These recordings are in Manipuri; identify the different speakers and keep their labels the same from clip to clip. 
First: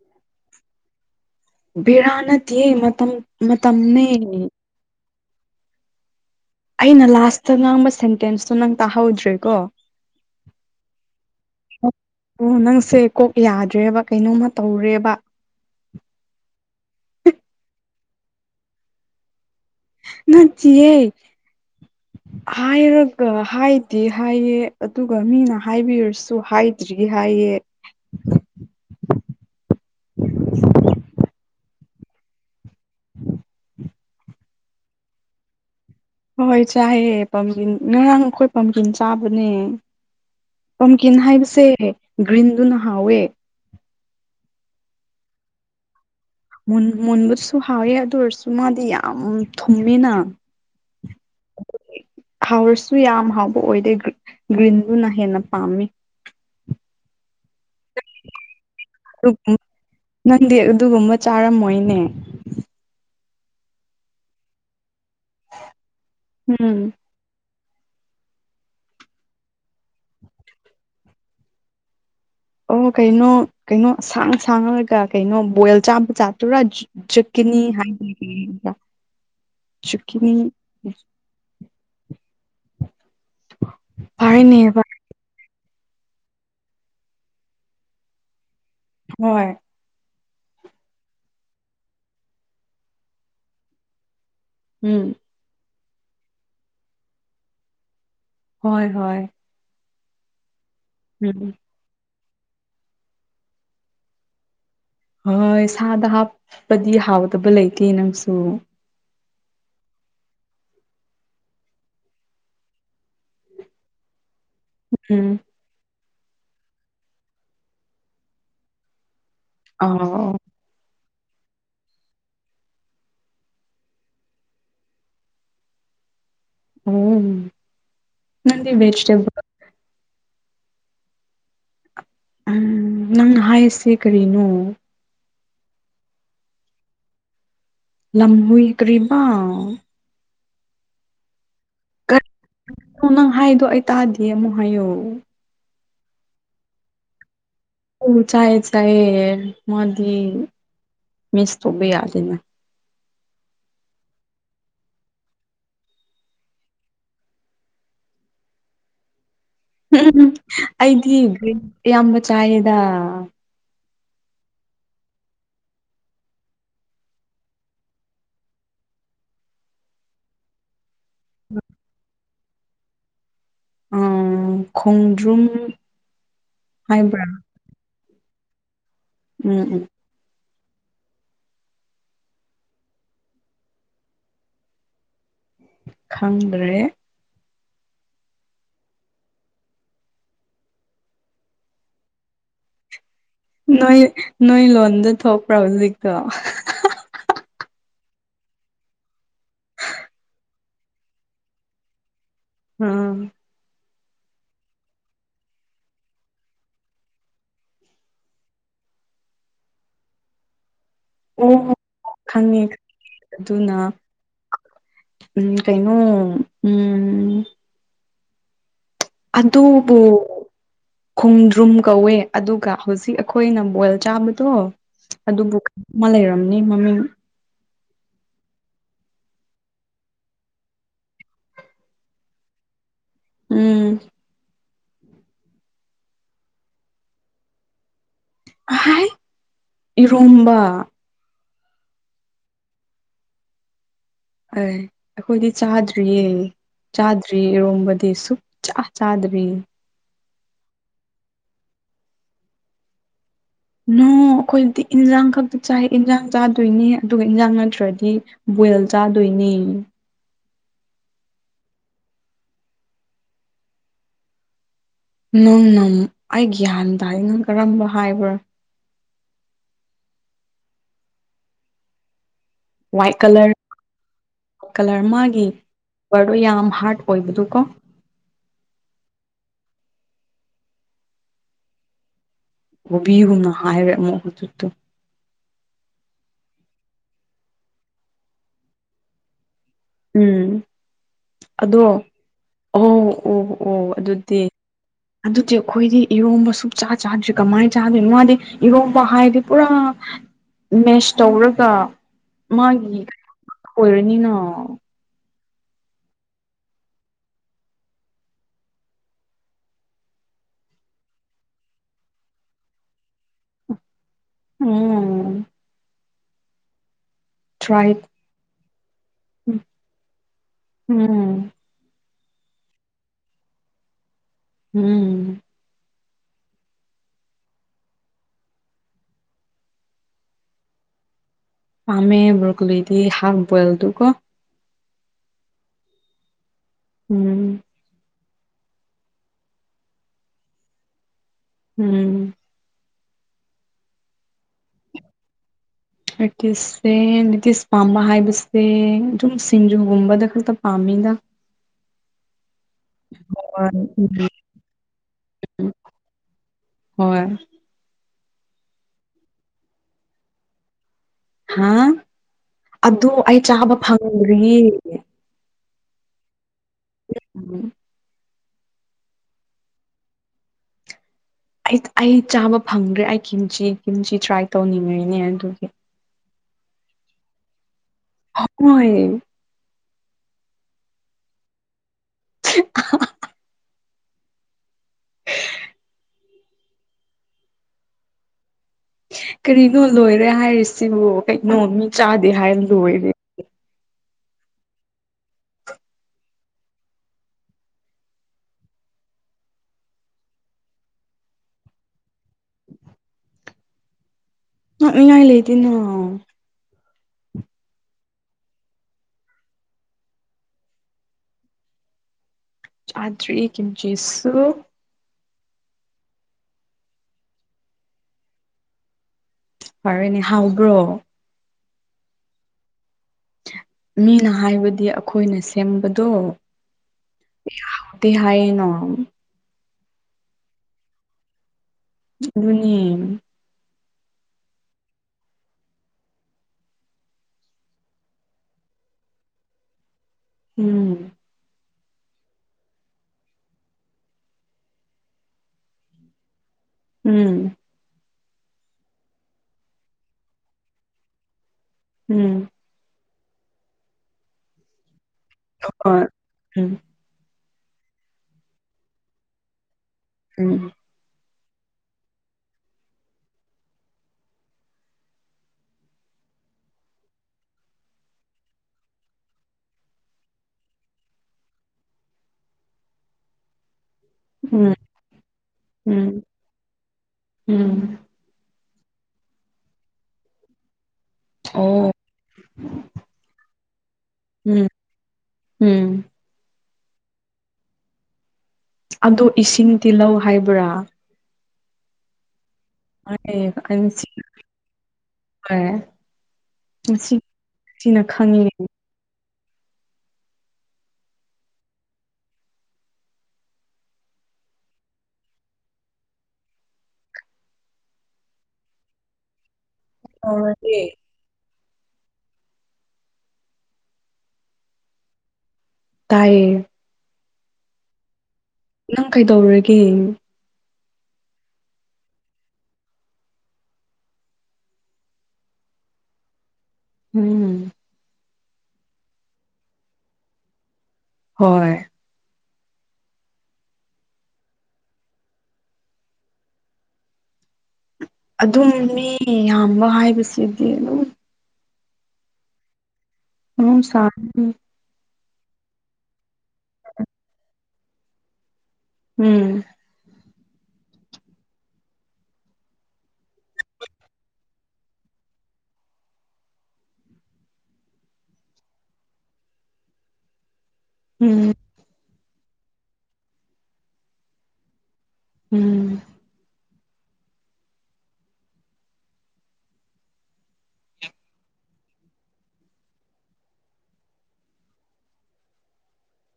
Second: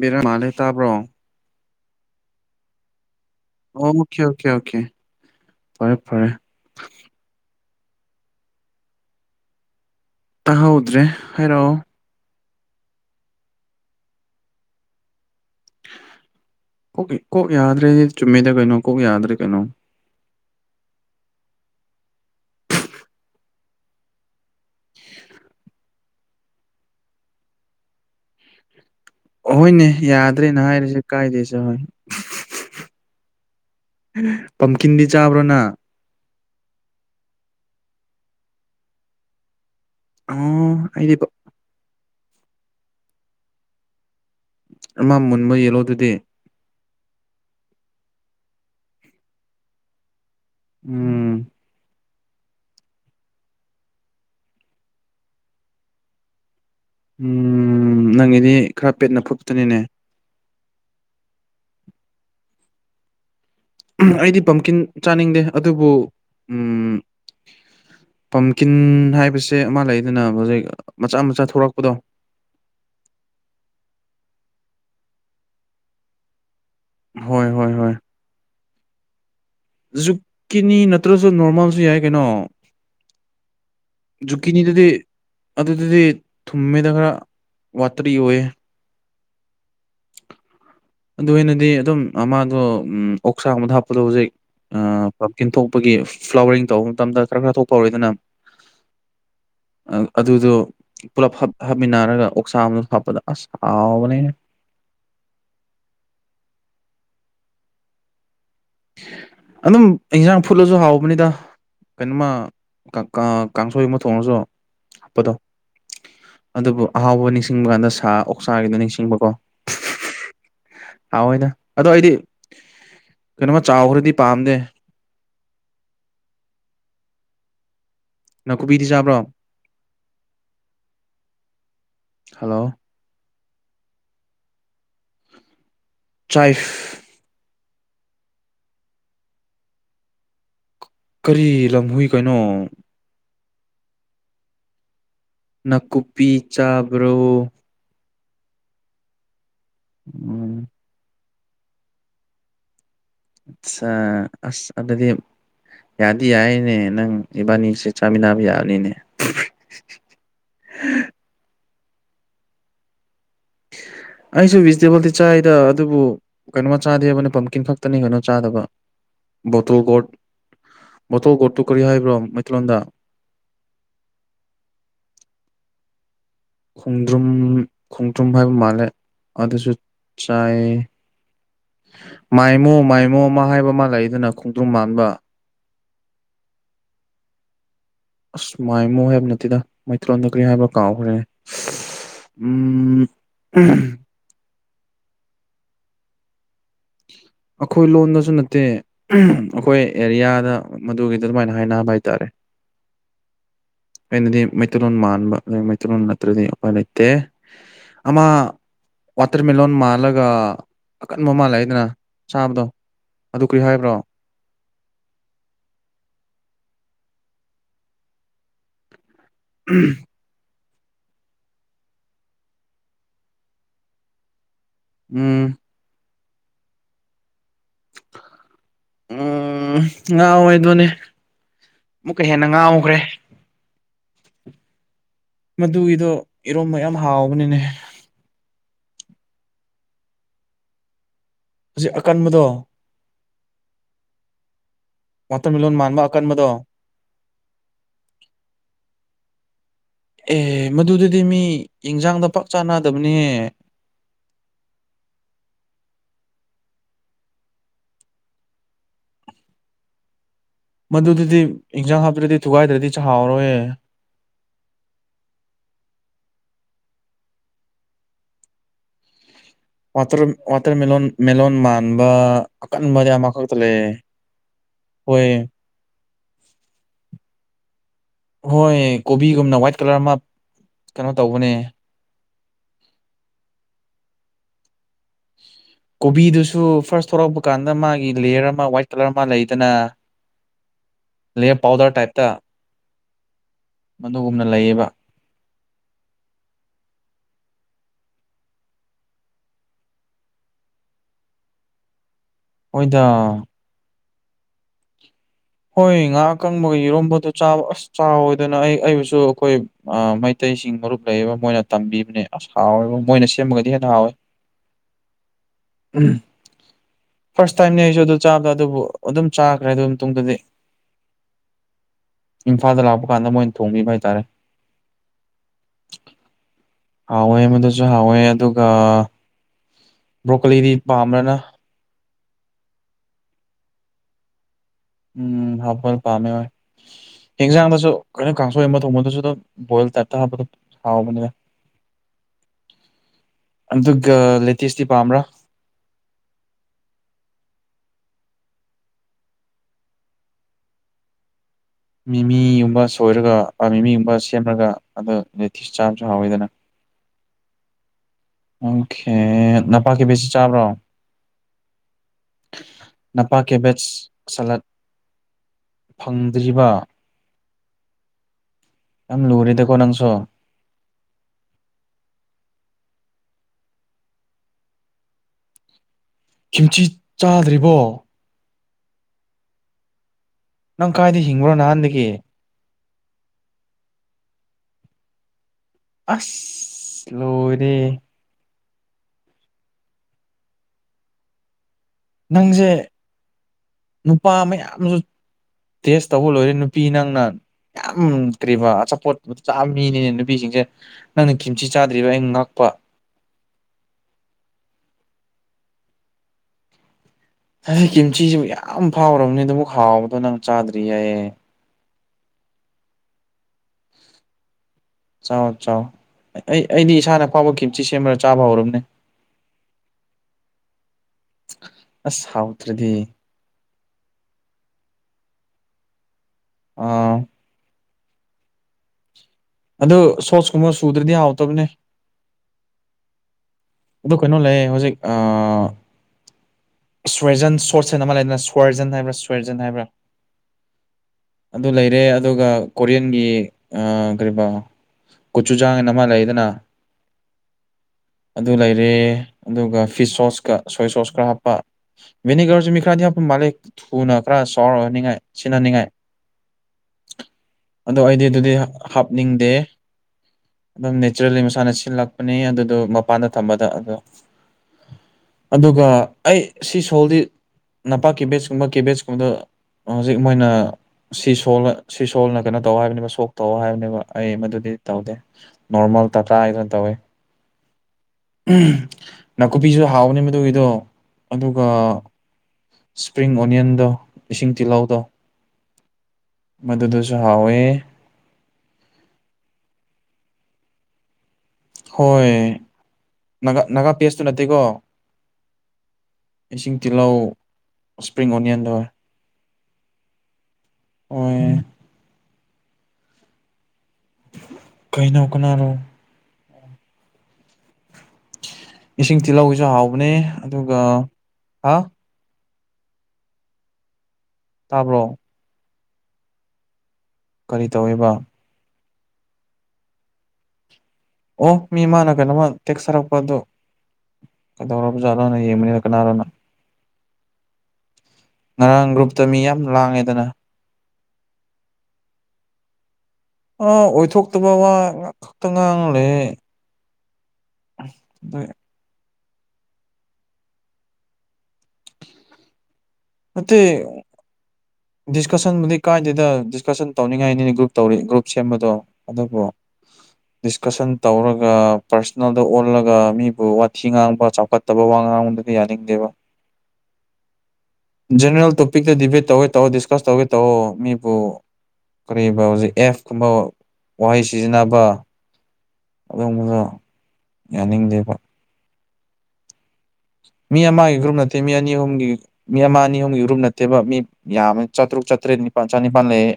Speaker 1: ꯕꯤꯔꯥ ꯃꯥꯂꯦ ꯇꯥꯕ꯭ꯔꯣ
Speaker 2: ꯕꯦꯔꯥ ꯅꯠꯇꯤꯌꯦ ꯃꯇꯝ ꯃꯇꯝꯅꯦ
Speaker 1: ꯑꯣꯀꯦ ꯑꯣꯀꯦ ꯑꯣꯀꯦ ꯐꯔꯦ ꯐꯔꯦ
Speaker 2: ꯑꯩꯅ ꯂꯥꯁꯇ ꯉꯥꯡꯕ ꯁꯦꯟꯇꯦꯟꯁꯇꯣ ꯅꯪ ꯇꯥꯍꯧꯗ꯭ꯔꯦꯀꯣ
Speaker 1: ꯇꯥꯍꯧꯗ꯭ꯔꯦ ꯍꯥꯏꯔꯛꯑꯣ
Speaker 2: ꯑꯣ ꯅꯪꯁꯦ ꯀꯣꯛ ꯌꯥꯗ꯭ꯔꯦꯕ ꯀꯩꯅꯣꯝꯃ ꯇꯧꯔꯦꯕ
Speaker 1: ꯀꯣꯛꯀꯤ ꯀꯣꯛ ꯌꯥꯗ꯭ꯔꯦ ꯆꯨꯝꯃꯤꯗ ꯀꯩꯅꯣ ꯀꯣꯛ ꯌꯥꯗ꯭ꯔꯦ ꯀꯩꯅꯣ
Speaker 2: ꯅꯠꯇꯤꯌꯦ
Speaker 1: [inaudible]
Speaker 2: ꯍꯥꯏꯔꯒ ꯍꯥꯏꯗꯦ ꯍꯥꯏꯌꯦ ꯑꯗꯨꯒ ꯃꯤꯅ ꯍꯥꯏꯕꯤꯔꯁꯨ ꯍꯥꯏꯗ꯭ꯔꯤ ꯍꯥꯏꯌꯦ
Speaker 1: ꯍꯣꯏꯅꯦ ꯌꯥꯗ꯭ꯔꯦꯅ ꯍꯥꯏꯔꯁꯦ ꯀꯥꯏꯗꯦ ꯍꯣꯏ ꯄꯝꯀꯤꯟꯗꯤ ꯆꯥꯕ꯭ꯔꯣ ꯅ
Speaker 2: ꯍꯣꯏ ꯍꯣꯏ ꯆꯥꯏꯌꯦ ꯄꯝꯀꯤꯟ ꯅꯤꯉꯣꯟ ꯈꯣꯏ ꯄꯝꯀꯤꯟ ꯆꯥꯕꯅꯦ
Speaker 1: ꯑꯣ ꯑꯩꯗꯤ
Speaker 2: ꯀꯝꯀꯤꯟ ꯍꯥꯏꯕꯁꯦ ꯒ꯭ꯔꯤꯟꯗꯨꯅ ꯍꯥꯎꯋꯦ
Speaker 1: ꯑꯃ ꯃꯨꯟꯕ ꯌꯦꯜꯂꯣꯗꯨꯗꯤ
Speaker 2: ꯃꯨꯟ ꯃꯨꯟꯕꯁꯨ ꯍꯥꯎꯋꯦ ꯑꯗꯨ ꯑꯣꯏꯔꯁꯨ ꯃꯥꯗꯤ ꯌꯥꯝ ꯊꯨꯝꯃꯦꯅ
Speaker 1: ꯎꯝ
Speaker 2: ꯍꯥꯎꯔꯁꯨ ꯌꯥꯝ ꯍꯥꯎꯕ ꯑꯣꯏꯗꯦ ꯒ꯭ꯔꯤ ꯒ꯭ꯔꯤꯟꯗꯨꯅ ꯍꯦꯟꯅ ꯄꯥꯝꯃꯦ
Speaker 1: ꯎꯝ ꯅꯪꯒꯤꯗꯤ ꯈꯔ ꯄꯦꯠꯅ ꯐꯨꯠꯇꯨꯅꯤꯅꯦ
Speaker 2: ꯅꯪꯗꯤ ꯑꯗꯨꯒꯨꯝꯕ ꯆꯥꯔꯝꯃꯣꯏꯅꯦ
Speaker 1: ꯑꯩꯗꯤ ꯄꯝꯀꯤꯟ ꯆꯥꯅꯤꯡꯗꯦ ꯑꯗꯨꯕꯨ ꯎꯝ ꯄꯝꯀꯤꯟ ꯍꯥꯏꯕꯁꯦ ꯑꯃ ꯂꯩꯗꯅ ꯍꯧꯖꯤꯛ ꯃꯆꯥ ꯃꯆꯥ ꯊꯣꯛꯂꯛꯄꯗꯣ
Speaker 2: ꯑꯣ ꯀꯩꯅꯣ ꯀꯩꯅꯣ ꯁꯥꯡ ꯁꯥꯡꯉꯒ ꯀꯩꯅꯣ ꯕꯣꯏꯜ ꯆꯥꯕ ꯆꯥꯠꯇꯨꯔꯥ
Speaker 1: ꯍꯣꯏ
Speaker 2: ꯆꯨꯀꯤꯅꯤ
Speaker 1: ꯍꯣꯏ ꯍꯣꯏ
Speaker 2: [unintelligible]
Speaker 1: ꯖꯨꯛꯀꯤꯅꯤ ꯅꯠꯇ꯭ꯔꯁꯨ ꯅꯣꯔꯃꯦꯜꯁꯨ ꯌꯥꯏ ꯀꯩꯅꯣ
Speaker 2: ꯐꯔꯦꯅꯦꯕ
Speaker 1: ꯖꯨꯛꯀꯤꯅꯤꯗꯨꯗꯤ ꯑꯗꯨꯗꯨꯗꯤ ꯊꯨꯝꯃꯦꯗ ꯈꯔ ꯋꯥꯠꯇꯔꯤ ꯑꯣꯏꯌꯦ
Speaker 2: ꯍꯣꯏ
Speaker 1: ꯑꯗꯨ ꯑꯣꯏꯅꯗꯤ ꯑꯗꯨꯝ ꯑꯝꯃꯗꯣ ꯑꯣꯛꯁꯥꯒꯨꯝꯕꯗ ꯍꯥꯞꯄꯗꯣ ꯍꯨꯖꯤꯛ
Speaker 2: ꯎꯝ
Speaker 1: ꯄꯝꯀꯤꯟ ꯊꯣꯛꯄꯒꯤ ꯐ꯭ꯂꯥꯋꯔꯤꯡ ꯇꯧꯕ ꯃꯇꯝꯗ ꯈꯔ ꯈꯔ ꯊꯣꯛꯄ ꯍꯧꯔꯦꯗꯅ
Speaker 2: ꯍꯣꯏ ꯍꯣꯏ
Speaker 1: ꯑꯗꯨꯗꯣ ꯄꯨꯂꯞ ꯍꯞ
Speaker 2: ꯎꯝ
Speaker 1: ꯍꯥꯞꯃꯤꯟꯅꯔꯒ ꯑꯣꯛꯁꯥ ꯑꯝꯃꯗꯣ ꯍꯥꯞꯄꯗ ꯑꯁ ꯍꯥꯎꯕꯅꯦꯍꯦ
Speaker 2: ꯍꯣꯏ ꯁꯥꯗ ꯍꯥꯞꯄꯗꯤ ꯍꯥꯎꯇꯕ ꯂꯩꯇꯦ ꯅꯪꯁꯨ
Speaker 1: ꯑꯗꯨꯝ ꯏꯟꯖꯥꯡ ꯐꯨꯠꯂꯖꯨ ꯍꯥꯎꯕꯅꯤꯗ ꯀꯩꯅꯣꯃ ꯀꯥꯡ ꯀꯥꯡꯁꯣꯏ ꯑꯃ ꯊꯣꯡꯉꯁꯨ
Speaker 2: ꯎꯝ
Speaker 1: ꯍꯥꯞꯄꯗꯣ ꯑꯗꯨꯕꯨ ꯑꯍꯥꯎꯕ ꯅꯤꯡꯁꯤꯡꯕ ꯀꯥꯟꯗ ꯁꯥ ꯑꯣꯛꯁꯥꯒꯤꯗꯣ ꯅꯤꯡꯁꯤꯡꯕꯀꯣ
Speaker 2: ꯑꯥꯎ
Speaker 1: ꯍꯥꯎꯋꯦꯗ ꯑꯗꯣ ꯑꯩꯗꯤ ꯀꯩꯅꯣꯝꯃ ꯆꯥꯎꯒ꯭ꯔꯗꯤ ꯄꯥꯝꯗꯦ
Speaker 2: ꯎꯝ ꯅꯪꯗꯤ
Speaker 1: ꯅꯥꯀꯨꯞꯄꯤꯗꯤ ꯆꯥꯕ꯭ꯔꯣ
Speaker 2: ꯚꯦꯖꯤꯇꯦꯕꯜ ꯎꯝ
Speaker 1: ꯍꯜꯂꯣ
Speaker 2: ꯅꯪꯅ ꯍꯥꯏꯁꯦ ꯀꯔꯤꯅꯣ
Speaker 1: ꯆꯥꯏꯐ
Speaker 2: ꯂꯝꯍꯨꯏ ꯀꯔꯤꯕ
Speaker 1: ꯀꯔꯤ ꯂꯝꯍꯨꯏ
Speaker 2: ꯀꯔꯤꯅꯣ
Speaker 1: ꯀꯩꯅꯣ
Speaker 2: ꯅꯪ ꯍꯥꯏꯗꯣ ꯑꯩ ꯇꯥꯗꯦ ꯑꯃꯨꯛ ꯍꯥꯏꯌꯣ
Speaker 1: ꯅꯥꯀꯨꯞꯄꯤ ꯆꯥꯕ꯭ꯔꯣ
Speaker 2: ꯎꯝ ꯆꯥꯏꯌꯦ ꯆꯥꯏꯌꯦ ꯃꯥꯗꯤ
Speaker 1: ꯎꯝ
Speaker 2: ꯃꯤꯁ ꯇꯧꯕ ꯌꯥꯗꯦꯅ
Speaker 1: ꯑꯠꯆꯥ ꯑꯁ ꯑꯗꯨꯗꯤ ꯌꯥꯗꯤ ꯌꯥꯏꯅꯦ ꯅꯪ ꯏꯕꯥꯅꯤꯁꯦ ꯆꯥꯃꯤꯟꯅꯕ ꯌꯥꯕꯅꯤꯅꯦ
Speaker 2: ꯑꯩꯗꯤ ꯒ꯭ꯔꯤꯟ ꯑꯌꯥꯝꯕ ꯆꯥꯏꯌꯦꯗ
Speaker 1: ꯑꯩꯁꯨ ꯚꯤꯖꯤꯇꯦꯕꯜꯗꯤ ꯆꯥꯏꯗ ꯑꯗꯨꯕꯨ ꯀꯩꯅꯣꯝꯃ ꯆꯥꯗꯦꯕꯅꯦ ꯄꯝꯀꯤꯟ ꯈꯛꯇꯅꯤ ꯀꯩꯅꯣ ꯆꯥꯗꯕ ꯕꯣꯇꯣꯒꯣꯠ ꯃꯣꯇꯣ ꯒꯣꯠꯇꯨ ꯀꯔꯤ ꯍꯥꯏꯕ꯭ꯔꯣ ꯃꯩꯇꯩꯂꯣꯟꯗ
Speaker 2: ꯑꯥ ꯈꯣꯡꯗ꯭ꯔꯨꯝ ꯍꯥꯏꯕ꯭ꯔꯥ
Speaker 1: ꯈꯣꯡꯗ꯭ꯔꯨꯝ ꯈꯣꯡꯗ꯭ꯔꯨꯝ ꯍꯥꯏꯕ ꯃꯥꯜꯂꯦ
Speaker 2: ꯎꯝ
Speaker 1: ꯑꯗꯨꯁꯨ
Speaker 2: ꯎꯝ
Speaker 1: ꯆꯥꯏ ꯃꯥꯏꯃꯣ ꯃꯥꯏꯃꯣ ꯑꯃ ꯍꯥꯏꯕ ꯑꯃ ꯂꯩꯗꯅ ꯈꯣꯡꯗ꯭ꯔꯨꯝ ꯃꯥꯟꯕ
Speaker 2: ꯈꯪꯗ꯭ꯔꯦ
Speaker 1: ꯑꯁ ꯃꯥꯏꯃꯣ ꯍꯥꯏꯕ ꯅꯠꯇꯦꯗ ꯃꯩꯇꯩ꯭ꯔꯣꯟꯗ ꯀ꯭ꯔꯤ ꯍꯥꯏꯕ ꯀꯥꯎꯒ꯭ꯔꯦ ꯎꯝ
Speaker 2: ꯅꯣꯏ ꯅꯣꯏ ꯂꯣꯟꯗ ꯊꯣꯛꯄ꯭ꯔꯣ ꯍꯧꯖꯤꯛꯇꯣ
Speaker 1: ꯑꯩꯈꯣꯏ ꯂꯣꯟꯗꯁꯨ ꯅꯠꯇꯦ ꯑꯩꯈꯣꯏ ꯑꯦꯔꯤꯌꯥꯗ ꯃꯗꯨꯒꯤꯗ ꯑꯗꯨꯃꯥꯏꯅ ꯍꯥꯏꯅꯕ ꯍꯥꯏꯇꯥꯔꯦ
Speaker 2: ꯎꯝ
Speaker 1: ꯑꯩꯅꯗꯤ ꯃꯩꯇꯩꯂꯣꯟ ꯃꯥꯟꯕ ꯑꯗꯨ ꯃꯩꯇꯩꯂꯣꯟ ꯅꯠꯇ꯭ꯔꯗꯤ ꯎꯄꯥꯏ ꯂꯩꯇꯦ ꯑꯃ ꯋꯥꯇꯔꯃꯦꯂꯣꯟ ꯃꯥꯜꯂꯒ ꯑꯀꯟꯕꯃ
Speaker 2: ꯑꯣ
Speaker 1: ꯂꯩ [unintelligible] ꯅ ꯆꯥꯕꯗꯣ
Speaker 2: ꯈꯪꯉꯦ
Speaker 1: ꯑꯗꯨ ꯀꯔꯤ
Speaker 2: ꯑꯗꯨꯅ
Speaker 1: ꯍꯥꯏꯕ꯭ꯔꯣ
Speaker 2: ꯎꯝ ꯀꯩꯅꯣ ꯎꯝ ꯑꯗꯨꯕꯨ ꯈꯣꯡꯗ꯭ꯔꯨꯝ ꯀꯧꯋꯦ ꯑꯗꯨꯒ ꯍꯧꯖꯤꯛ ꯑꯩꯈꯣꯏꯅ ꯕꯣꯏꯜ ꯆꯥꯕꯗꯣ
Speaker 1: ꯎꯝ
Speaker 2: ꯑꯗꯨꯕꯨ ꯑꯃ ꯂꯩꯔꯝꯅꯤ ꯃꯃꯤꯡ
Speaker 1: ꯎꯝ ꯉꯥꯎꯋꯦꯗꯨꯅꯤ ꯑꯃꯨꯛꯀ ꯍꯦꯟꯅ ꯉꯥꯎꯈ꯭ꯔꯦ
Speaker 2: ꯎꯝ
Speaker 1: ꯃꯗꯨꯒꯤꯗꯣ ꯏꯔꯣꯝꯕ ꯌꯥꯝ ꯍꯥꯎꯕꯅꯤꯅꯦ
Speaker 2: ꯍꯥꯏ ꯏꯔꯣꯝꯕ
Speaker 1: ꯍꯧꯖꯤꯛ ꯑꯀꯟꯕꯗꯣ
Speaker 2: ꯑꯥꯏ ꯑꯩꯈꯣꯏꯗꯤ
Speaker 1: ꯋꯥꯇꯔꯃꯦꯂꯣꯟ ꯃꯥꯟꯕ
Speaker 2: ꯆꯥꯗ꯭ꯔꯤꯌꯦ
Speaker 1: ꯑꯀꯟꯕꯗꯣ
Speaker 2: ꯆꯥꯗ꯭ꯔꯤ ꯏꯔꯣꯝꯕꯗꯤ ꯁꯨꯛꯆꯥ ꯆꯥꯗ꯭ꯔꯤ
Speaker 1: ꯑꯦ ꯃꯗꯨꯗꯨꯗꯤ ꯃꯤ ꯏꯟꯖꯥꯡꯗ ꯄꯥꯛ ꯆꯥꯅꯗꯕꯅꯦ
Speaker 2: ꯅꯣ ꯑꯩꯈꯣꯏꯗꯤ ꯏꯟꯖꯥꯡ ꯈꯛꯇ ꯆꯥꯏ ꯏꯟꯖꯥꯡ ꯆꯥꯗꯣꯏꯅꯦ ꯑꯗꯨꯒ ꯏꯟꯖꯥꯡ ꯅꯠꯇ꯭ꯔꯗꯤ ꯕꯣꯏꯜ ꯆꯥꯗꯣꯏꯅꯤ
Speaker 1: ꯃꯗꯨꯗꯨꯗꯤ ꯏꯟꯖꯥꯡ ꯍꯥꯞꯇ꯭ꯔꯗꯤ ꯊꯨꯒꯥꯏꯗ꯭ꯔꯗꯤ ꯆꯥꯛꯍꯥꯎꯔꯣꯏꯌꯦ
Speaker 2: ꯅꯪꯅꯝ ꯑꯩ ꯒ꯭ꯌꯥꯟ ꯇꯥ ꯅꯪ ꯀꯔꯝꯕ ꯍꯥꯏꯕ꯭ꯔꯥ
Speaker 1: ꯋꯥꯇꯔ ꯋꯥꯇꯔꯃꯦꯅꯣꯟ ꯃꯦꯂꯣꯟ ꯃꯥꯟꯕ ꯑꯀꯟꯕꯗꯤ
Speaker 2: ꯋꯥꯏꯠ
Speaker 1: ꯑꯃꯈꯛꯇ
Speaker 2: ꯀꯂꯔ
Speaker 1: ꯂꯩꯌꯦ
Speaker 2: ꯀꯂꯔ
Speaker 1: ꯍꯣꯏ
Speaker 2: ꯃꯥꯒꯤ ꯀꯔꯗꯣ ꯌꯥꯝ ꯍꯥꯔꯠ ꯑꯣꯏꯕꯗꯨ ꯀꯣ
Speaker 1: ꯍꯣꯏ ꯀꯣꯕꯤꯒꯨꯝꯅ ꯋꯥꯏꯠ ꯀꯂꯔ ꯑꯃ ꯀꯩꯅꯣ ꯇꯧꯕꯅꯦ
Speaker 2: ꯀꯣꯕꯤꯒꯨꯝꯅ ꯍꯥꯏꯔꯦ ꯑꯃꯨꯛ ꯍꯧꯖꯤꯛꯇꯣ
Speaker 1: ꯀꯣꯕꯤꯗꯨꯁꯨ ꯐꯥꯔꯁ ꯊꯣꯔꯛꯄ ꯀꯥꯟꯗ ꯃꯥꯒꯤ ꯂꯦꯌꯔ ꯑꯃ ꯋꯥꯏꯠ ꯀꯂꯔ ꯑꯃ ꯂꯩꯗꯅ
Speaker 2: ꯎꯝ
Speaker 1: ꯂꯦꯌꯔ
Speaker 2: ꯑꯗꯣ
Speaker 1: ꯄꯥꯎꯗꯔ ꯇꯥꯏꯞꯇ
Speaker 2: ꯑꯣ ꯑꯣ ꯑꯣ ꯑꯗꯨꯗꯤ
Speaker 1: ꯃꯗꯨꯒꯨꯝꯅ ꯂꯩꯌꯦꯕ
Speaker 2: ꯑꯗꯨꯗꯤ ꯑꯩꯈꯣꯏꯗꯤ ꯏꯔꯣꯝꯕ ꯁꯨꯡꯆꯥ ꯆꯥꯗ꯭ꯔꯤ ꯀꯃꯥꯏꯅ ꯆꯥꯗꯣꯏꯅꯣ ꯃꯥꯗꯤ ꯏꯔꯣꯝꯕ ꯍꯥꯏꯗꯤ ꯄꯨꯔꯥ ꯃꯦꯁ ꯇꯧꯔꯒ ꯃꯥꯒꯤ
Speaker 1: ꯍꯣꯏꯗ
Speaker 2: ꯑꯣꯏꯔꯅꯤꯅ
Speaker 1: ꯍꯣꯏ ꯉꯥ ꯑꯀꯪꯕꯒ ꯏꯔꯣꯝꯕꯗꯣꯥ ꯑꯁ ꯆꯥꯎꯋꯣꯏꯗꯅ ꯑꯩ ꯑꯩꯕꯨꯁꯨ ꯑꯩꯈꯣꯏ ꯑꯥ ꯃꯩꯇꯩꯁꯤꯡ ꯃꯔꯨꯞ ꯂꯩꯕ ꯃꯣꯏꯅ ꯇꯝꯕꯤꯕꯅꯦ ꯑꯁ ꯍꯥꯎꯋꯦꯕ ꯃꯣꯏꯅ ꯁꯦꯝꯃꯒꯗꯤ ꯍꯦꯟꯅ ꯍꯥꯎꯋꯦ
Speaker 2: ꯎꯝ
Speaker 1: ꯎꯝ ꯐꯥꯔꯁ ꯇꯥꯏꯝꯅꯤ
Speaker 2: ꯇ꯭ꯔꯥꯏ
Speaker 1: ꯑꯩꯁꯨ ꯑꯗꯨ ꯆꯥꯕꯗꯣ ꯑꯗꯨꯕꯨ ꯑꯗꯨꯝ ꯆꯥꯈ꯭ꯔꯦ ꯑꯗꯨ ꯇꯨꯡꯗꯗꯤ
Speaker 2: ꯎꯝ
Speaker 1: ꯏꯝꯐꯥꯜꯗ ꯂꯥꯛꯄ ꯀꯥꯟꯗ ꯃꯣꯏꯅ ꯊꯣꯡꯕꯤꯕ ꯍꯥꯏꯇꯥꯔꯦ
Speaker 2: ꯎꯝ
Speaker 1: ꯍꯥꯎꯋꯦ ꯃꯗꯨꯁꯨ ꯍꯥꯎꯋꯦ ꯑꯗꯨꯒ ꯕ꯭ꯔꯣꯀꯣꯂꯤ ꯗꯤ ꯄꯥꯝꯕ꯭ꯔ ꯅ
Speaker 2: ꯄꯥꯝꯃꯦ ꯕ꯭ꯔꯣꯀꯣꯂꯤꯗꯤ ꯍꯥꯐ ꯕꯣꯏꯜ ꯇꯨꯀꯣ
Speaker 1: ꯎꯝ ꯍꯥꯞ ꯄꯥꯝꯃꯦ ꯍꯣꯏ
Speaker 2: ꯎꯝ
Speaker 1: ꯌꯦꯟꯖꯥꯡꯗꯁꯨ ꯑꯩꯈꯣꯏꯅ ꯀꯥꯡꯁꯣꯏ ꯑꯃ ꯊꯣꯡꯕꯗꯨꯁꯨ ꯑꯗꯨꯝ ꯕꯣꯏꯜ ꯇꯥꯏꯞꯇ ꯍꯥꯞꯄꯗ ꯍꯥꯎꯕꯅꯤꯗ
Speaker 2: ꯎꯝ
Speaker 1: ꯑꯗꯨꯒ ꯂꯦꯇꯦꯁꯇꯤ ꯄꯥꯝꯕ꯭ꯔꯥ꯫
Speaker 2: ꯂꯦꯛꯇꯤꯁꯁꯦ ꯂꯦꯛꯇꯤꯁ ꯄꯥꯝꯕ ꯍꯥꯏꯕꯁꯦ ꯑꯗꯨꯝ ꯁꯤꯡꯖꯨꯒꯨꯝꯕꯗ ꯈꯛꯇ ꯄꯥꯝꯃꯤꯗ꯫
Speaker 1: ꯃꯤꯃꯤꯒꯨꯝꯕ ꯁꯣꯏꯔꯒ ꯑ ꯃꯤꯃꯤꯒꯨꯝꯕ ꯁꯦꯝꯃꯒ ꯑꯗ ꯂꯦꯛꯇꯤꯁ ꯆꯥꯕꯁꯨ ꯍꯥꯎꯋꯤꯗꯅ꯫
Speaker 2: ꯍꯣꯏ꯫
Speaker 1: ꯑꯣꯀꯦ ꯅꯄꯥꯛ ꯀꯦꯕꯦꯖ ꯆꯥꯕ꯭ꯔꯣ꯫
Speaker 2: ꯍꯥ ꯑꯗꫭ ꯑꯩ
Speaker 1: ꯅꯄꯥꯛ
Speaker 2: ꯆꯥꯕ
Speaker 1: ꯀꯦꯕꯦꯖ
Speaker 2: ꯐꯪꯗ꯭ꯔꯤꯌꯦ꯫
Speaker 1: ꯐꯪꯗ꯭ꯔꯤꯕꯥ꯫
Speaker 2: [unintelligible]
Speaker 1: ꯌꯥꯝ ꯂꯨꯔꯦꯗꯀꯣ ꯅꯪꯁꯨ꯫
Speaker 2: ꯑꯩ ꯑꯩ ꯆꯥꯕ ꯐꯪꯗ꯭ꯔꯦ ꯑꯩ ꯀꯤꯝꯆꯤ ꯀꯤꯝꯆꯤ ꯇ꯭ꯔꯥꯏ ꯇꯧꯅꯤꯡꯉꯤꯅꯦ ꯑꯗꯨꯒꯤ꯫
Speaker 1: ꯀꯤꯝꯆꯤ ꯆꯥꯗ꯭ꯔꯤꯕꯣ꯫
Speaker 2: ꯍꯣꯏ꯫
Speaker 1: ꯅꯪ ꯀꯥꯏꯗ ꯍꯤꯡꯕ꯭ꯔꯣ ꯅꯍꯥꯟꯗꯒꯤ꯫
Speaker 2: [unintelligible]
Speaker 1: ꯑꯁ ꯂꯣꯏꯔꯦ꯫
Speaker 2: ꯀꯔꯤꯅꯣ ꯂꯣꯏꯔꯦ ꯍꯥꯏꯔꯤꯁꯤꯕꯨ ꯀꯩꯅꯣ ꯃꯤ ꯆꯥꯗꯦ ꯍꯥꯏꯔ
Speaker 1: ꯅꯪꯖꯦ
Speaker 2: ꯂꯣꯏꯔꯦ
Speaker 1: ꯅꯨꯄꯥ ꯃꯌꯥꯝꯁꯨ ꯇꯦꯁ ꯇꯧꯕ ꯂꯣꯏꯔꯦ ꯅꯨꯄꯤ ꯅꯪꯅ ꯌꯥꯝ ꯀꯔꯤꯕꯥ ꯑꯆꯥꯄꯣꯠ ꯆꯥꯕ ꯃꯤꯅꯤꯅꯦ ꯅꯨꯄꯤꯁꯤꯡꯖꯦ꯫ ꯅꯪꯅ ꯀꯤꯝꯁꯤ ꯆꯥꯗ꯭ꯔꯤꯕ ꯑꯩꯅ ꯉꯥꯛꯄ꯫
Speaker 2: ꯉꯛꯅꯤꯡꯉꯥꯏ ꯂꯩꯇꯦꯅꯥ꯫
Speaker 1: ꯍꯩ ꯀꯤꯝꯆꯤꯖꯦ ꯃꯌꯥꯝ ꯐꯥꯎꯔꯕꯅꯤ ꯑꯗꯨꯃꯨꯛ ꯍꯥꯎꯕꯗꯣ ꯅꯪ ꯆꯥꯗ꯭ꯔꯤ ꯍꯥꯏꯌꯦ꯫
Speaker 2: ꯆꯥꯗ꯭ꯔꯤ ꯀꯝꯆꯤꯁꯨ꯫
Speaker 1: ꯆꯥꯎ ꯆꯥꯎ ꯑꯩ ꯑꯩꯗꯤ ꯏꯁꯥꯅ ꯐꯥꯎ ꯀꯤꯝꯆꯤ ꯁꯦꯝꯔꯒ ꯆꯥꯕ ꯍꯧꯔꯕꯅꯦ꯫
Speaker 2: ꯐꯔꯦꯅꯦ ꯍꯥꯎꯕ꯭ꯔꯣ꯫
Speaker 1: ꯑꯁ ꯍꯥꯎꯇ꯭ꯔꯗꯤ꯫
Speaker 2: ꯃꯤꯅ ꯍꯥꯏꯕꯗꯤ ꯑꯩꯈꯣꯏꯅ ꯁꯦꯝꯕꯗꯣ
Speaker 1: ꯑꯥ꯫
Speaker 2: ꯇꯦ ꯍꯥꯏꯌꯦꯅꯣ꯫
Speaker 1: ꯑꯗꯨ ꯁꯣꯁꯀꯨꯝꯕ ꯁꯨꯗ꯭ꯔꯗꯤ ꯍꯥꯎꯇꯕꯅꯦ꯫
Speaker 2: ꯑꯗꯨꯅꯤ꯫
Speaker 1: ꯑꯗꯨ ꯀꯩꯅꯣ ꯂꯩꯌꯦ ꯍꯧꯖꯤꯛ ꯑꯥ ꯁ꯭ꯋꯔꯖꯟ ꯁꯣꯔꯠꯁ ꯍꯥꯏꯅ ꯑꯃ ꯂꯩꯗꯅ ꯁ꯭ꯋꯔꯖꯟ ꯍꯥꯏꯕꯔꯥ ꯁ꯭ꯋꯦꯔꯖꯟ ꯍꯥꯏꯕ꯭ꯔꯥ꯫
Speaker 2: ꯎꯝ꯫
Speaker 1: ꯑꯗꯨ ꯂꯩꯔꯦ ꯑꯗꯨꯒ ꯀꯣꯔꯤꯌꯟꯒꯤ ꯑ ꯀꯔꯤꯕ꯫ ꯒꫭꯆꯨꯖꯥꯡ ꯑꯅ ꯑꯃ ꯂꯩꯗꯅ꯫
Speaker 2: ꯎꯝ꯫
Speaker 1: ꯑꯗꯨ ꯂꯩꯔꯦ ꯑꯗꯨꯒ ꯐꯤꯁ ꯁꯣꯁꯀ ꯁꯣꯏ ꯁꯣꯁ ꯈꯔ ꯍꯥꯞꯄ꯫
Speaker 2: ꯎꯝ
Speaker 1: ꯕꯤꯅꯤꯒꯔꯁꯨ ꯃꯤ ꯈ꯭ꯔꯗꯤ ꯃꯥꯜꯂꯦ ꯊꯨꯅ ꯈꯔ ꯁꯥꯎꯔ ꯑꫭꯏꯅꯤꯡꯉꯥꯏ꯫ ꯁꯤꯟꯍꯟꯅꯤꯡꯉꯥꯏ
Speaker 2: ꯍꯣꯏ ꯎꯝ
Speaker 1: ꯑꯗꯣ ꯑꯩꯗꯤ ꯑꯗꯨꯗꯤ ꯍꯥꯞꯅꯤꯡꯗꯦ꯫
Speaker 2: ꯎꯝ꯫
Speaker 1: ꯑꯗꯨꯝ ꯅꯦꯆꯔꯦꯜꯂꯤ ꯃꯁꯥꯅ ꯁꯤꯜꯂꯛꯄꯅꯤ ꯑꯗꯨꯗꯣ ꯃꯄꯥꯟꯗ ꯊꯝꯕꯗ ꯑꯗꯣ꯫ ꯑꯗꯨꯒ ꯑꯩ ꯁꯤ ꯁꯣꯜꯗꯤ ꯅꯄꯥꯛ ꯀꯦꯕꯦꯖꯀꯨꯝꯕ ꯀꯦꯕꯦꯖꯀꯨꯝꯕꯗ ꯍꯧꯖꯤꯛ ꯃꯣꯏꯅ ꯁꯤ ꯁꯣꯜꯒ ꯁꯤ ꯁꯣꯜꯅ ꯀꯩꯅꯣ ꯇꯧ ꯍꯥꯏꯕꯅꯦꯕ ꯁꯣꯛ ꯇꯧ ꯍꯥꯏꯕꯅꯦꯕ꯫ ꯑꯩ ꯃꯗꯨꯗꯤ
Speaker 2: ꯎꯝ
Speaker 1: ꯇꯧꯗꯦ
Speaker 2: ꯎꯝ
Speaker 1: ꯅꯣꯔꯃꯦꯜꯗ ꯇ꯭ꯔꯥꯏ ꯈꯔ ꯇꯧꯑꯦ꯫
Speaker 2: ꯎꯝ
Speaker 1: ꯎꯝ ꯅꯥꯀꯨꯞꯄꯤꯁꯨ ꯍꯥꯎꯕꯅꯦ ꯃꯗꯨꯒꯤꯗꯣ ꯑꯗꯨꯒ
Speaker 2: ꯑꯣ
Speaker 1: ꯏꯁꯄ꯭ꯔꯤꯡ ꯑꯣꯅꯤꯌꯟꯗꯣ ꯏꯁꯤꯡ
Speaker 2: ꯎꯝ
Speaker 1: ꯇꯤꯜꯍꯧꯗꯣ
Speaker 2: ꯎꯝ
Speaker 1: ꯃꯗꯨꯗꯁꯨ ꯍꯥꯎꯋꯦ
Speaker 2: ꯑꯗꯣ ꯏꯁꯤꯡ ꯇꯤꯜꯂꯧ ꯍꯥꯏꯕꯔꯥ
Speaker 1: ꯍꯣꯏ
Speaker 2: ꯇꯥꯏꯌꯦ
Speaker 1: ꯅꯒ
Speaker 2: ꯑꯩꯅ
Speaker 1: ꯅꯒꯥ ꯄꯤꯌꯥꯁꯇꯨ ꯅꯠꯇꯦꯀꯣ ꯏꯁꯤꯡ
Speaker 2: ꯉꯁꯤ
Speaker 1: ꯇꯤꯜꯍꯧ
Speaker 2: ꯁꯤꯅ
Speaker 1: ꯁꯄ꯭ꯔꯤꯡ
Speaker 2: ꯈꯪꯉꯤ
Speaker 1: ꯑꯣꯅꯤꯌꯟꯗꯣ ꯑꯣꯏ ꯀꯩꯅꯣ ꯀꯅꯥꯔꯣ ꯏꯁꯤꯡ ꯇꯤꯜꯍꯧꯒꯤꯁꯨ ꯍꯥꯎꯕꯅꯦ
Speaker 2: ꯇꯧꯔꯒꯦ
Speaker 1: ꯑꯗꯨꯒ ꯍꯥ ꯇꯥꯕ꯭ꯔꯣ
Speaker 2: ꯇꯥꯏꯌꯦ
Speaker 1: ꯀꯔꯤ ꯇꯧꯋꯦꯕ
Speaker 2: ꯅꯪ ꯀꯩꯗꯧꯔꯒꯦ
Speaker 1: ꯑꯣ ꯃꯤ ꯑꯃꯅ ꯀꯩꯅꯣꯝꯃ ꯇꯦꯛꯁ ꯊꯥꯔꯛꯄ ꯗꯨ ꯀꯩꯗꯧꯔꯕ ꯖꯥꯠꯅꯣꯅ ꯌꯦꯡꯕꯅꯤ ꯀꯅꯥꯔꯣꯅ
Speaker 2: ꯎꯝ
Speaker 1: ꯉꯔꯥꯡ ꯒ꯭ꯔꯨꯞꯇ ꯃꯤ ꯌꯥꯝ ꯂꯥꯡꯉꯦꯗꯅ
Speaker 2: ꯍꯣꯏ
Speaker 1: ꯑꯥ ꯑꯣꯏꯊꯣꯛꯇꯕ ꯋꯥ ꯉꯛꯇ ꯉꯥꯡꯉ ꯂꯩꯌꯦ ꯑꯁ
Speaker 2: ꯑꯗꯨꯝ ꯃꯤ ꯌꯥꯝꯕ ꯍꯥꯏꯕꯁꯤꯗꯤ ꯑꯗꯨꯝ
Speaker 1: ꯅꯠꯇꯦ
Speaker 2: ꯃꯍꯧꯁꯥ ꯎꯝ
Speaker 1: ꯗꯤꯁꯀꯁꯟꯕꯨꯗꯤ ꯀꯥꯏꯗꯦꯗ ꯗꯤꯁꯀꯁꯟ ꯇꯧꯅꯤꯡꯉꯥꯏꯅꯦ ꯒ꯭ꯔꯨꯞ ꯇꯧꯔꯤ ꯒ꯭ꯔꯨꯞ ꯁꯦꯝꯕꯗꯣ ꯑꯗꯨꯕꯣ ꯗꯤꯁꯀꯁꯟ ꯇꯧꯔꯒ ꯄꯔꯁ꯭ꯅꯜꯗ ꯑꯣꯜꯂꯒ ꯃꯤꯕꯨ ꯋꯥꯊꯤ ꯉꯥꯡꯕ ꯆꯥꯎꯈꯠ ꯇꯕ ꯋꯥ ꯉꯥꯡꯕꯗꯤ ꯌꯥꯅꯤꯡꯗꯦꯕ ꯖꯦꯅꯔꯦꯜ ꯇꯣꯄꯤꯛꯇ ꯗꯤꯕꯦꯠ ꯇꯧꯑꯦ ꯇꯧꯑꯣ ꯗꯤꯁꯀꯁ ꯇꯧꯒꯦ ꯇꯧꯑꯣ ꯃꯤ
Speaker 2: ꯎꯝ
Speaker 1: ꯀꯔꯤꯕ ꯍꯧꯖꯤꯛ ꯑꯦꯐ ꯀꯨꯝꯕ ꯋꯥꯍꯩ ꯁꯤꯖꯟꯅꯕ
Speaker 2: ꯎꯝ
Speaker 1: ꯑꯗꯨꯝꯕꯗꯣ ꯌꯥꯅꯤꯡꯗꯦꯕ ꯃꯤ ꯑꯃꯒꯤ ꯒ꯭ꯔꯨꯞ ꯅꯠꯇꯦ ꯃꯤ ꯑꯅꯤ ꯍꯨꯝꯒꯤ ꯃꯤ ꯑꯃ ꯑꯅꯤ ꯑꯍꯨꯝꯒꯤ ꯒ꯭ꯔꯨꯞ ꯅꯠꯇꯦꯕ ꯃꯤ ꯌꯥꯝꯃꯦ ꯆꯇ꯭ꯔꯨꯛ ꯆꯇ꯭ꯔꯦꯠ ꯅꯤꯄꯥꯜ ꯆꯅꯤꯄꯥꯜ ꯂꯩꯌꯦ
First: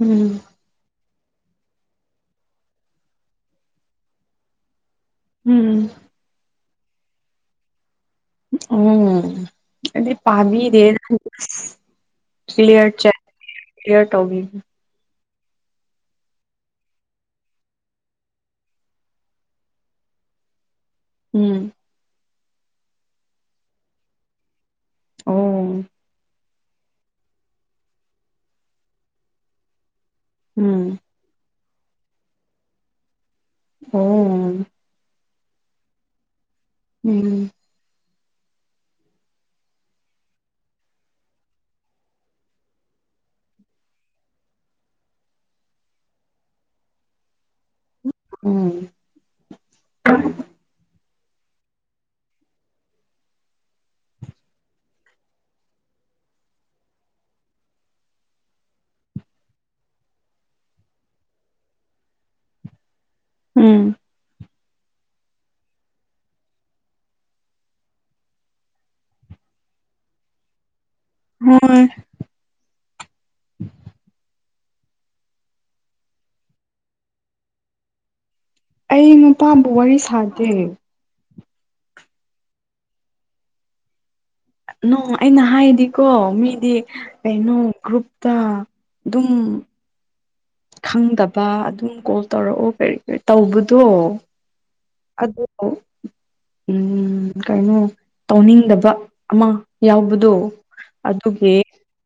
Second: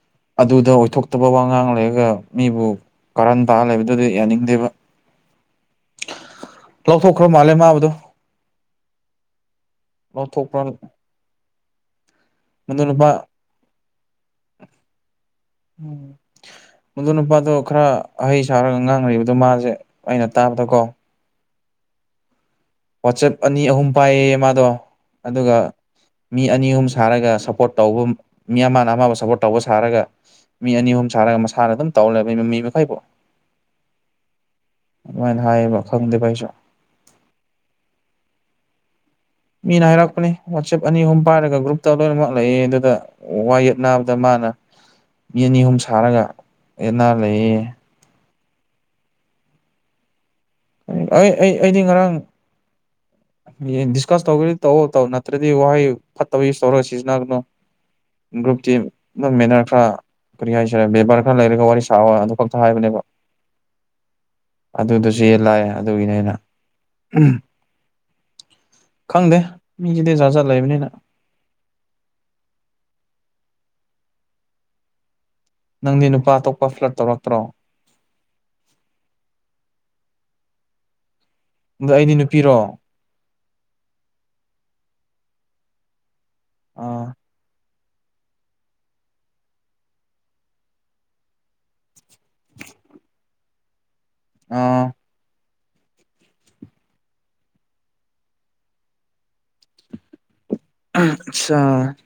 Speaker 2: ꯎꯝ
Speaker 1: ꯑꯗꯨꯗ ꯑꯣꯏꯊꯣꯛꯇꯕ ꯋꯥꯉꯥꯡ ꯂꯩꯔꯒ ꯃꯤꯕꯨ ꯀꯥꯔꯟ ꯇꯥ ꯂꯩꯕꯗꯨꯗꯤ ꯌꯥꯅꯤꯡꯗꯦꯕ
Speaker 2: ꯎꯝ
Speaker 1: ꯂꯧꯊꯣꯛꯈ꯭ꯔ ꯃꯥꯜꯂꯦ ꯃꯥꯕꯨꯗꯣ
Speaker 2: ꯑꯣ ꯑꯩꯗꯤ
Speaker 1: ꯂꯧꯊꯣꯛꯄ꯭ꯔ
Speaker 2: ꯄꯥꯕꯤꯗꯦ
Speaker 1: ꯃꯗꯨ
Speaker 2: ꯀ꯭ꯂꯤꯌ꯭ꯔ ꯆꯦꯠ
Speaker 1: ꯅꯨꯄꯥ
Speaker 2: ꯀ꯭ꯂꯤꯌꯔ ꯇꯧꯕꯤ
Speaker 1: [inaudible] ꯃꯗꯨ ꯅꯨꯄꯥꯗꯣ ꯈꯔ ꯑꯍꯩ ꯁꯥꯔꯒ ꯉꯥꯡꯔꯤꯕꯗꯣ ꯃꯥꯁꯦ ꯑꯩꯅ ꯇꯥꯕꯗꯀꯣ
Speaker 2: ꯎꯝ
Speaker 1: ꯋꯥꯆꯦꯞ ꯑꯅꯤ ꯑꯍꯨꯝ ꯄꯥꯏꯌꯦ ꯌꯦ ꯃꯥꯗꯣ ꯑꯗꯨꯒ
Speaker 2: ꯑꯣ
Speaker 1: ꯃꯤ ꯑꯅꯤ ꯑꯍꯨꯝ ꯁꯥꯔꯒ ꯁꯞꯄꯣꯔꯠ ꯇꯧꯕꯝ ꯃꯤ ꯑꯃꯅ ꯑꯃꯕꯨ ꯁꯞꯄꯣꯔꯠ ꯇꯧꯕ ꯁꯥꯔꯒ ꯃꯤ
Speaker 2: ꯎꯝ
Speaker 1: ꯑꯅꯤ ꯑꯍꯨꯝ ꯁꯥꯔꯒ ꯃꯁꯥꯅ ꯑꯗꯨꯝ ꯇꯧ ꯂꯩꯕꯩ ꯃꯥ ꯃꯤ ꯃꯈꯩꯕꯣ
Speaker 2: ꯑꯣꯝ
Speaker 1: ꯑꯃꯥꯏꯅ ꯍꯥꯏꯌꯦꯕ ꯈꯪꯗꯦꯕ ꯑꯩꯁꯨ
Speaker 2: ꯎꯝ
Speaker 1: ꯃꯤꯅ ꯍꯥꯏꯔꯛꯄꯅꯦ ꯋꯥꯆꯦꯞ ꯑꯅꯤ ꯑꯥꯍꯨꯝ ꯄꯥꯏꯔꯒ ꯒ꯭ꯔꯨꯞꯇ ꯂꯣꯏꯅꯃꯛ ꯂꯩꯌꯦ ꯑꯗꯨꯗ ꯋꯥ ꯌꯦꯠꯅꯕꯗ ꯃꯥꯅ ꯃꯤ ꯑꯅꯤ ꯑꯍꯨꯝ ꯁꯥꯔꯒ ꯌꯦꯠꯅ ꯂꯩꯌꯦ
Speaker 2: ꯎꯝ
Speaker 1: ꯑꯩ ꯑꯩ ꯑꯩꯗꯤ ꯉꯔꯥꯡ ꯑꯦ ꯗꯤꯁꯀꯁ ꯇꯧꯒꯦꯗꯤ ꯇꯧꯑꯣ ꯇꯧ ꯅꯠꯇ꯭ꯔꯗꯤ ꯋꯥꯍꯩ ꯐꯠꯇꯕ ꯌꯨꯁ ꯇꯧꯔꯒ ꯁꯤꯖꯤꯟꯅꯒꯅꯨ ꯒ꯭ꯔꯨꯞꯇꯤ ꯅꯪ ꯃꯦꯅꯔ ꯈꯔ ꯀꯔꯤ ꯍꯥꯏꯁꯤꯔ ꯕꯦꯕꯥꯔ ꯈꯔ ꯂꯩꯔꯒ ꯋꯥꯔꯤ ꯁꯥꯋꯣ ꯑꯗꯨ ꯈꯛꯇ ꯍꯥꯏꯕꯅꯦꯕ
Speaker 2: ꯎꯝ
Speaker 1: ꯑꯗꯨꯗꯖꯨ ꯌꯦꯠꯂꯥꯛꯑꯦ ꯑꯗꯨꯒꯤꯅꯦ ꯑꯩꯅ ꯎꯝ ꯈꯪꯗꯦ ꯃꯤꯖꯤꯗꯤ ꯖꯥ ꯖꯥ ꯂꯩꯕꯅꯤꯅ
Speaker 2: ꯍꯣꯏ
Speaker 1: ꯅꯪꯗꯤ ꯅꯨꯄꯥ ꯑꯇꯣꯞꯄ ꯐ꯭ꯂꯠ ꯇꯧꯔꯛꯇ꯭ꯔꯣ
Speaker 2: ꯑꯩ ꯅꯨꯄꯥꯕꯨ ꯋꯥꯔꯤ ꯁꯥꯗꯦ
Speaker 1: ꯑꯗꯣ ꯑꯩꯗꯤ ꯅꯨꯄꯤꯔꯣ
Speaker 2: ꯅꯣ ꯑꯩꯅ ꯍꯥꯏꯗꯤꯀꯣ ꯃꯤꯗꯤ
Speaker 1: ꯑꯥ
Speaker 2: ꯀꯩꯅꯣ ꯒ꯭ꯔꯨꯞꯇ ꯗꯨꯝ ꯈꯪꯗꯕ ꯑꯗꯨꯝ ꯀꯣꯜ ꯇꯧꯔꯛꯑꯣ ꯀ꯭ꯔꯤ ꯀꯔꯤ ꯇꯧꯕꯗꯣ
Speaker 1: ꯑꯥꯎ
Speaker 2: ꯑꯗꯣ ꯎꯝ ꯀꯩꯅꯣ ꯇꯧꯅꯤꯡꯗꯕ ꯑꯃ ꯌꯥꯎꯕꯗꯣ ꯑꯗꯨꯒꯤ
Speaker 1: ꯆꯥꯔ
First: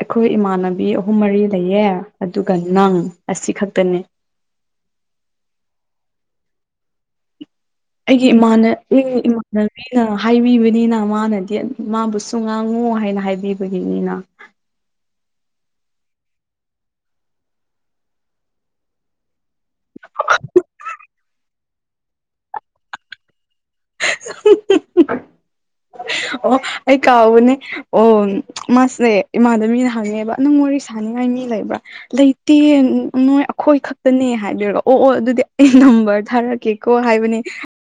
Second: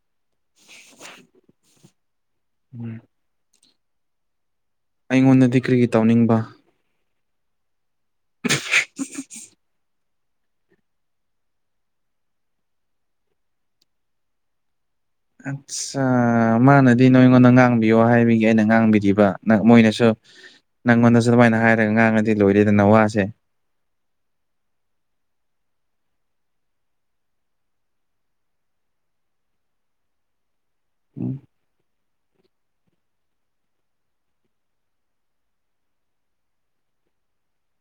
Speaker 2: ꯑꯩꯈꯣꯏ ꯏꯃꯥꯟꯅꯕꯤ ꯑꯍꯨꯝ ꯃꯔꯤ ꯂꯩꯌꯦ ꯑꯗꯨꯒ ꯅꯪ ꯑꯁꯤꯈꯛꯇꯅꯦ
Speaker 1: ꯑꯩꯉꯣꯟꯗꯗꯤ ꯀ꯭ꯔꯤꯒꯤ ꯇꯧꯅꯤꯡꯕ
Speaker 2: ꯑꯩꯒꯤ ꯏꯃꯥꯟ ꯏꯃꯥꯟꯅꯕꯤꯅ ꯍꯥꯏꯕꯤꯕꯅꯤꯅ ꯃꯥꯅꯗꯤ ꯃꯥꯕꯨꯁꯨ ꯇꯨ ꯉꯥꯡꯉꯨ ꯍꯥꯏꯅ ꯍꯥꯏꯕꯤꯕꯒꯤꯅꯤꯅ
Speaker 1: ꯑꯠꯆꯥ ꯃꯥꯅꯗꯤ ꯅꯣꯏꯉꯣꯟꯗ ꯉꯥꯡꯕꯤꯌꯣ ꯍꯥꯏꯕꯒꯤ ꯑꯩꯅ ꯉꯥꯡꯕꯤꯔꯤꯕ ꯃꯣꯏꯅꯁꯨ ꯅꯪꯉꯣꯟꯗꯁꯨ ꯑꯗꯨꯃꯥꯏꯅ ꯍꯥꯏꯔꯒꯥ ꯉꯥꯡꯉꯗꯤ ꯂꯣꯏꯔꯦꯗꯅ ꯋꯥꯁꯦ
Speaker 2: [unintelligible]
Speaker 1: [inaudible]
Speaker 2: ꯑꯣ ꯑꯩ ꯀꯥꯎꯕꯅꯦ ꯑꯣꯟ ꯃꯥꯁꯦ ꯏꯃꯥꯟꯅꯕꯤꯅ ꯍꯪꯉꯦꯕ ꯅꯪ ꯋꯥꯔꯤ
Speaker 1: ꯎꯝ
Speaker 2: ꯁꯥꯅꯤꯡꯉꯥꯏ ꯃꯤ ꯂꯩꯕ꯭ꯔꯥ ꯂꯩꯇꯦ ꯅꯣꯏ ꯑꯈꯣꯏ ꯈꯛꯇꯅꯦ ꯍꯥꯏꯗꯣꯢꯕ ꯑꯣ ꯑꯣ ꯑꯗꯨꯗꯤ ꯑꯩ ꯅꯝꯕꯔ ꯊꯥꯔꯛꯀꯦ ꯀꯣ ꯍꯥꯏꯕꯅꯤ